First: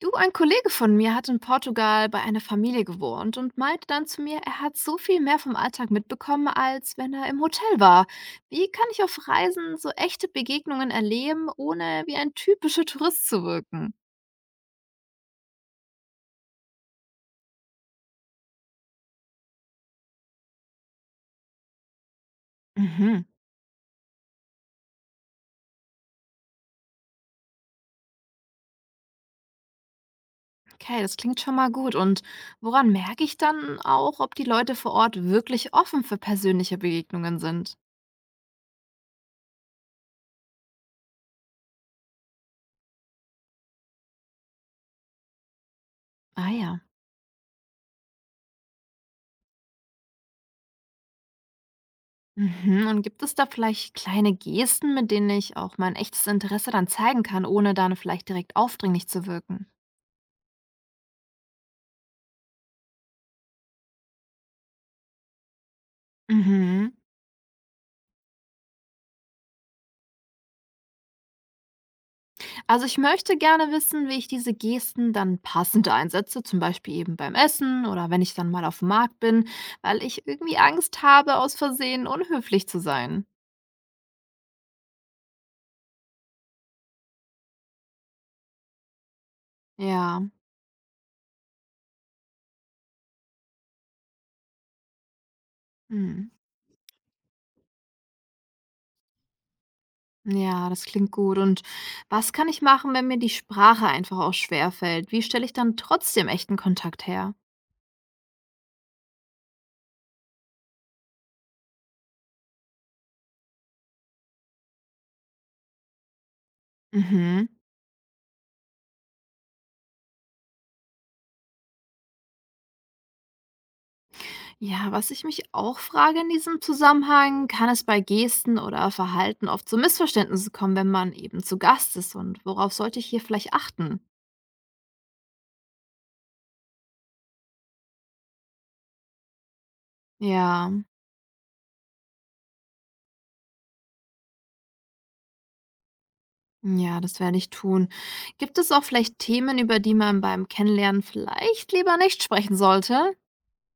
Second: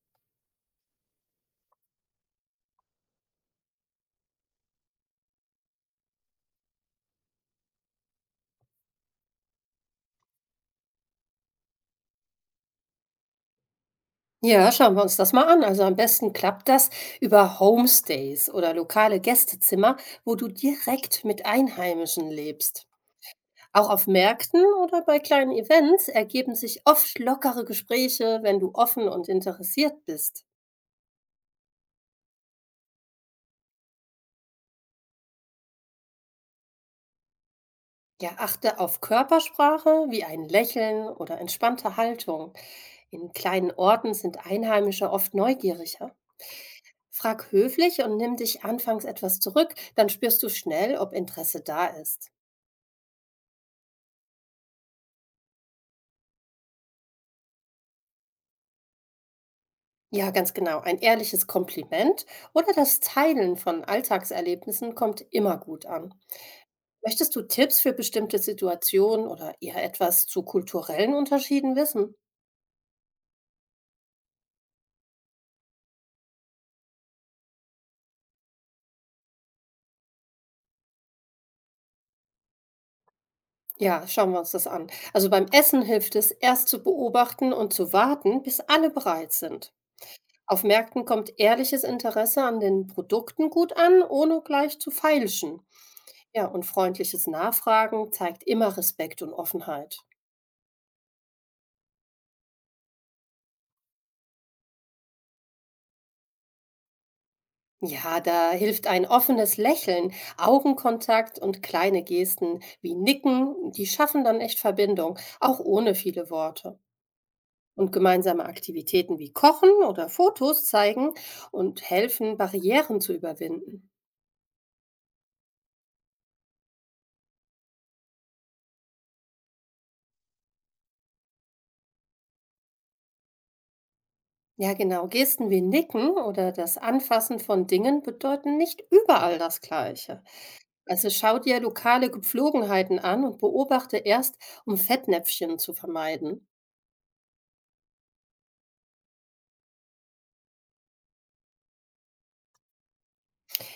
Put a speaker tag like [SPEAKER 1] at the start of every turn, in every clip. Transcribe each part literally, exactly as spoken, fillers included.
[SPEAKER 1] Du, ein Kollege von mir hat in Portugal bei einer Familie gewohnt und meinte dann zu mir, er hat so viel mehr vom Alltag mitbekommen, als wenn er im Hotel war. Wie kann ich auf Reisen so echte Begegnungen erleben, ohne wie ein typischer Tourist zu wirken?
[SPEAKER 2] Ja, schauen wir uns das mal an. Also am besten klappt das über Homestays oder lokale Gästezimmer, wo du direkt mit Einheimischen lebst.
[SPEAKER 1] Mhm.
[SPEAKER 2] Auch auf Märkten oder bei kleinen Events ergeben sich oft lockere Gespräche, wenn du offen und interessiert bist.
[SPEAKER 1] Okay, das klingt schon mal gut. Und woran merke ich dann auch, ob die Leute vor Ort wirklich offen für persönliche Begegnungen sind?
[SPEAKER 2] Ja, achte auf Körpersprache wie ein Lächeln oder entspannte Haltung. In kleinen Orten sind Einheimische oft neugieriger.
[SPEAKER 1] Ah ja.
[SPEAKER 2] Frag höflich und nimm dich anfangs etwas zurück, dann spürst du schnell, ob Interesse da ist.
[SPEAKER 1] Mhm. Und gibt es da vielleicht kleine Gesten, mit denen ich auch mein echtes Interesse dann zeigen kann, ohne dann vielleicht direkt aufdringlich zu wirken?
[SPEAKER 2] Ja, ganz genau. Ein ehrliches Kompliment oder das Teilen von Alltagserlebnissen kommt immer gut an.
[SPEAKER 1] Mhm.
[SPEAKER 2] Möchtest du Tipps für bestimmte Situationen oder eher etwas zu kulturellen Unterschieden wissen?
[SPEAKER 1] Also ich möchte gerne wissen, wie ich diese Gesten dann passend einsetze, zum Beispiel eben beim Essen oder wenn ich dann mal auf dem Markt bin, weil ich irgendwie Angst habe, aus Versehen unhöflich zu sein.
[SPEAKER 2] Ja, schauen wir uns das an. Also beim Essen hilft es, erst zu beobachten und zu warten, bis alle bereit sind.
[SPEAKER 1] Ja.
[SPEAKER 2] Auf Märkten kommt ehrliches Interesse an den Produkten gut an, ohne gleich zu feilschen.
[SPEAKER 1] Mhm.
[SPEAKER 2] Ja, und freundliches Nachfragen zeigt immer Respekt und Offenheit.
[SPEAKER 1] Ja, das klingt gut. Und was kann ich machen, wenn mir die Sprache einfach auch schwerfällt? Wie stelle ich dann trotzdem echten Kontakt her?
[SPEAKER 2] Ja, da hilft ein offenes Lächeln, Augenkontakt und kleine Gesten wie Nicken, die schaffen dann echt Verbindung, auch ohne viele Worte.
[SPEAKER 1] Mhm.
[SPEAKER 2] Und gemeinsame Aktivitäten wie Kochen oder Fotos zeigen und helfen, Barrieren zu überwinden.
[SPEAKER 1] Ja, was ich mich auch frage in diesem Zusammenhang, kann es bei Gesten oder Verhalten oft zu Missverständnissen kommen, wenn man eben zu Gast ist? Und worauf sollte ich hier vielleicht achten?
[SPEAKER 2] Ja, genau, Gesten wie Nicken oder das Anfassen von Dingen bedeuten nicht überall das Gleiche.
[SPEAKER 1] Ja,
[SPEAKER 2] Also schau dir lokale Gepflogenheiten an und beobachte erst, um Fettnäpfchen zu vermeiden.
[SPEAKER 1] ja, das werde ich tun. Gibt es auch vielleicht Themen, über die man beim Kennenlernen vielleicht lieber nicht sprechen sollte?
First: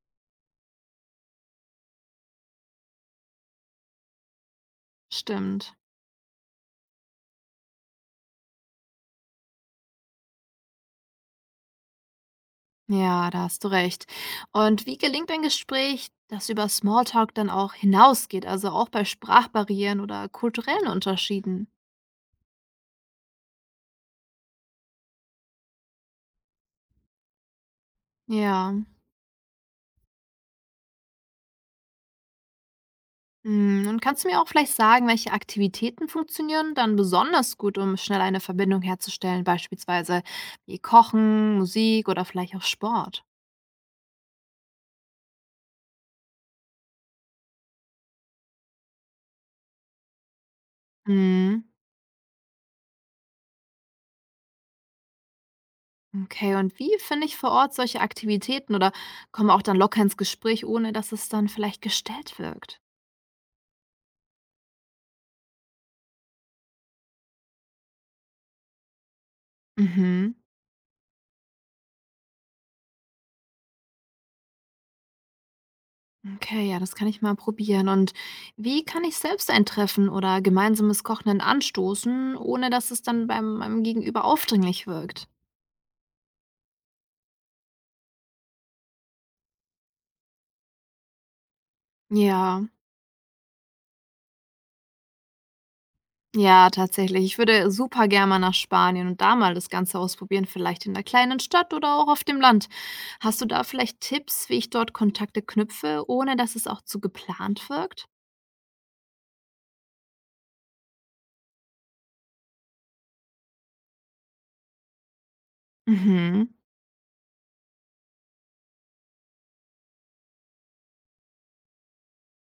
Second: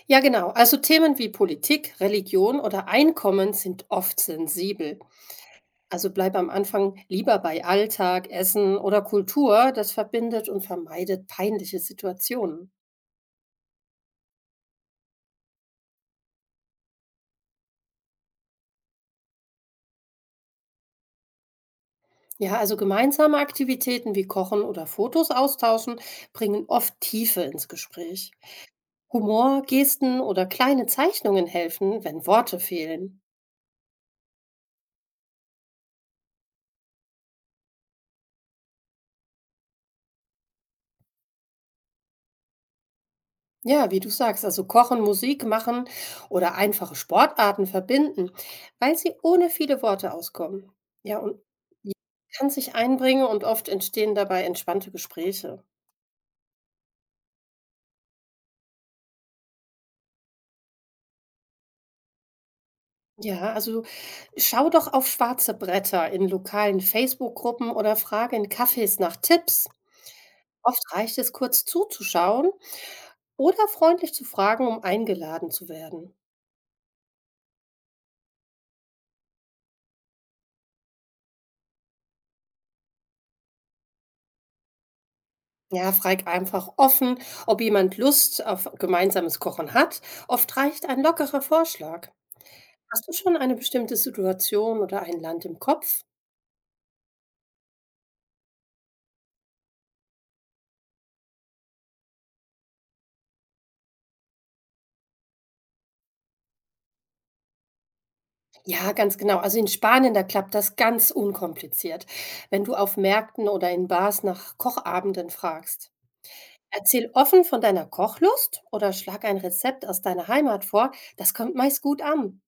[SPEAKER 2] Ja, genau. Also Themen wie Politik, Religion oder Einkommen sind oft sensibel.
[SPEAKER 1] Stimmt.
[SPEAKER 2] Also bleib am Anfang lieber bei Alltag, Essen oder Kultur. Das verbindet und vermeidet peinliche Situationen.
[SPEAKER 1] Ja, da hast du recht. Und wie gelingt ein Gespräch, das über Smalltalk dann auch hinausgeht, also auch bei Sprachbarrieren oder kulturellen Unterschieden?
[SPEAKER 2] Ja, also gemeinsame Aktivitäten wie Kochen oder Fotos austauschen bringen oft Tiefe ins Gespräch.
[SPEAKER 1] Ja.
[SPEAKER 2] Humor, Gesten oder kleine Zeichnungen helfen, wenn Worte fehlen.
[SPEAKER 1] Hm, und kannst du mir auch vielleicht sagen, welche Aktivitäten funktionieren dann besonders gut, um schnell eine Verbindung herzustellen, beispielsweise wie Kochen, Musik oder vielleicht auch Sport?
[SPEAKER 2] Ja, wie du sagst, also kochen, Musik machen oder einfache Sportarten verbinden, weil sie ohne viele Worte auskommen. Ja, und
[SPEAKER 1] Hm,
[SPEAKER 2] kann sich einbringen und oft entstehen dabei entspannte Gespräche.
[SPEAKER 1] okay, und wie finde ich vor Ort solche Aktivitäten oder komme auch dann locker ins Gespräch, ohne dass es dann vielleicht gestellt wirkt?
[SPEAKER 2] Ja, also schau doch auf schwarze Bretter in lokalen Facebook-Gruppen oder frage in Cafés nach Tipps.
[SPEAKER 1] Mhm.
[SPEAKER 2] Oft reicht es kurz zuzuschauen oder freundlich zu fragen, um eingeladen zu werden.
[SPEAKER 1] Okay, ja, das kann ich mal probieren. Und wie kann ich selbst ein Treffen oder gemeinsames Kochen dann anstoßen, ohne dass es dann beim meinem Gegenüber aufdringlich wirkt?
[SPEAKER 2] Ja, frag einfach offen, ob jemand Lust auf gemeinsames Kochen hat. Oft reicht ein lockerer Vorschlag.
[SPEAKER 1] Ja.
[SPEAKER 2] Hast du schon eine bestimmte Situation oder ein Land im Kopf?
[SPEAKER 1] Ja, tatsächlich. Ich würde super gerne mal nach Spanien und da mal das Ganze ausprobieren, vielleicht in 'ner kleinen Stadt oder auch auf dem Land. Hast du da vielleicht Tipps, wie ich dort Kontakte knüpfe, ohne dass es auch zu geplant wirkt?
[SPEAKER 2] Ja, ganz genau. Also in Spanien, da klappt das ganz unkompliziert, wenn du auf Märkten oder in Bars nach Kochabenden fragst.
[SPEAKER 1] Mhm.
[SPEAKER 2] Erzähl offen von deiner Kochlust oder schlag ein Rezept aus deiner Heimat vor. Das kommt meist gut an.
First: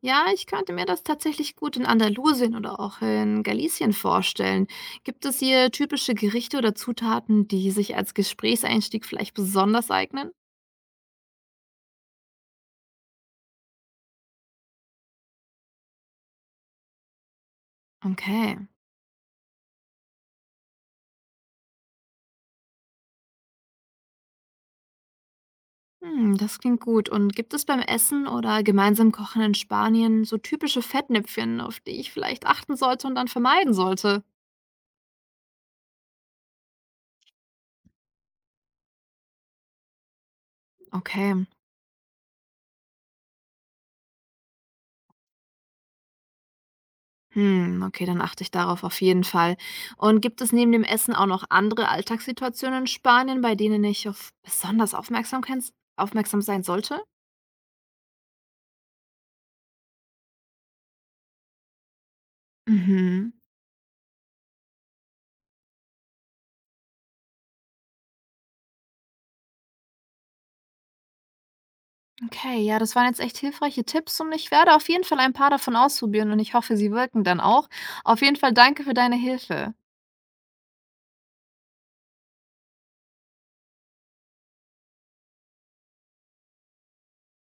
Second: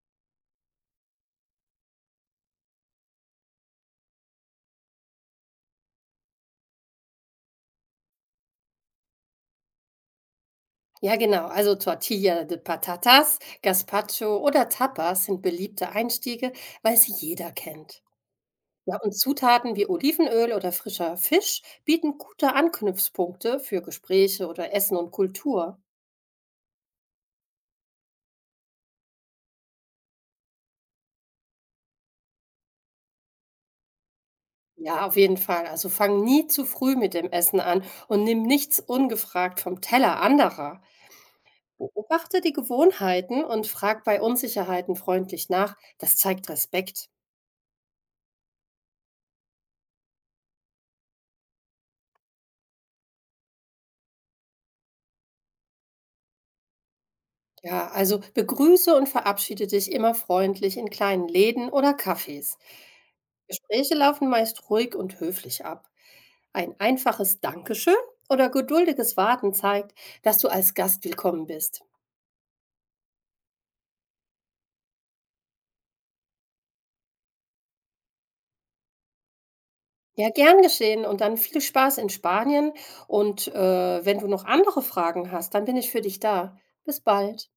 [SPEAKER 1] Ja, ich könnte mir das tatsächlich gut in Andalusien oder auch in Galicien vorstellen. Gibt es hier typische Gerichte oder Zutaten, die sich als Gesprächseinstieg vielleicht besonders eignen?
[SPEAKER 2] Ja, genau. Also Tortilla de Patatas, Gazpacho oder Tapas sind beliebte Einstiege, weil sie jeder kennt.
[SPEAKER 1] Okay.
[SPEAKER 2] Ja, und Zutaten wie Olivenöl oder frischer Fisch bieten gute Anknüpfpunkte für Gespräche oder Essen und Kultur.
[SPEAKER 1] Hm, das klingt gut. Und gibt es beim Essen oder gemeinsam Kochen in Spanien so typische Fettnäpfchen, auf die ich vielleicht achten sollte und dann vermeiden sollte?
[SPEAKER 2] Ja, auf jeden Fall. Also fang nie zu früh mit dem Essen an und nimm nichts ungefragt vom Teller anderer.
[SPEAKER 1] Okay.
[SPEAKER 2] Beobachte die Gewohnheiten und frag bei Unsicherheiten freundlich nach. Das zeigt Respekt.
[SPEAKER 1] Hm, okay, dann achte ich darauf auf jeden Fall. Und gibt es neben dem Essen auch noch andere Alltagssituationen in Spanien, bei denen ich auf besonders Aufmerksamkeit, aufmerksam sein sollte?
[SPEAKER 2] Ja, also begrüße und verabschiede dich immer freundlich in kleinen Läden oder Cafés.
[SPEAKER 1] Mhm.
[SPEAKER 2] Gespräche laufen meist ruhig und höflich ab. Ein einfaches Dankeschön oder geduldiges Warten zeigt, dass du als Gast willkommen bist.
[SPEAKER 1] Okay, ja, das waren jetzt echt hilfreiche Tipps und ich werde auf jeden Fall ein paar davon ausprobieren und ich hoffe, sie wirken dann auch. Auf jeden Fall danke für deine Hilfe.
[SPEAKER 2] Ja, gern geschehen und dann viel Spaß in Spanien. Und äh, Wenn du noch andere Fragen hast, dann bin ich für dich da. Bis bald.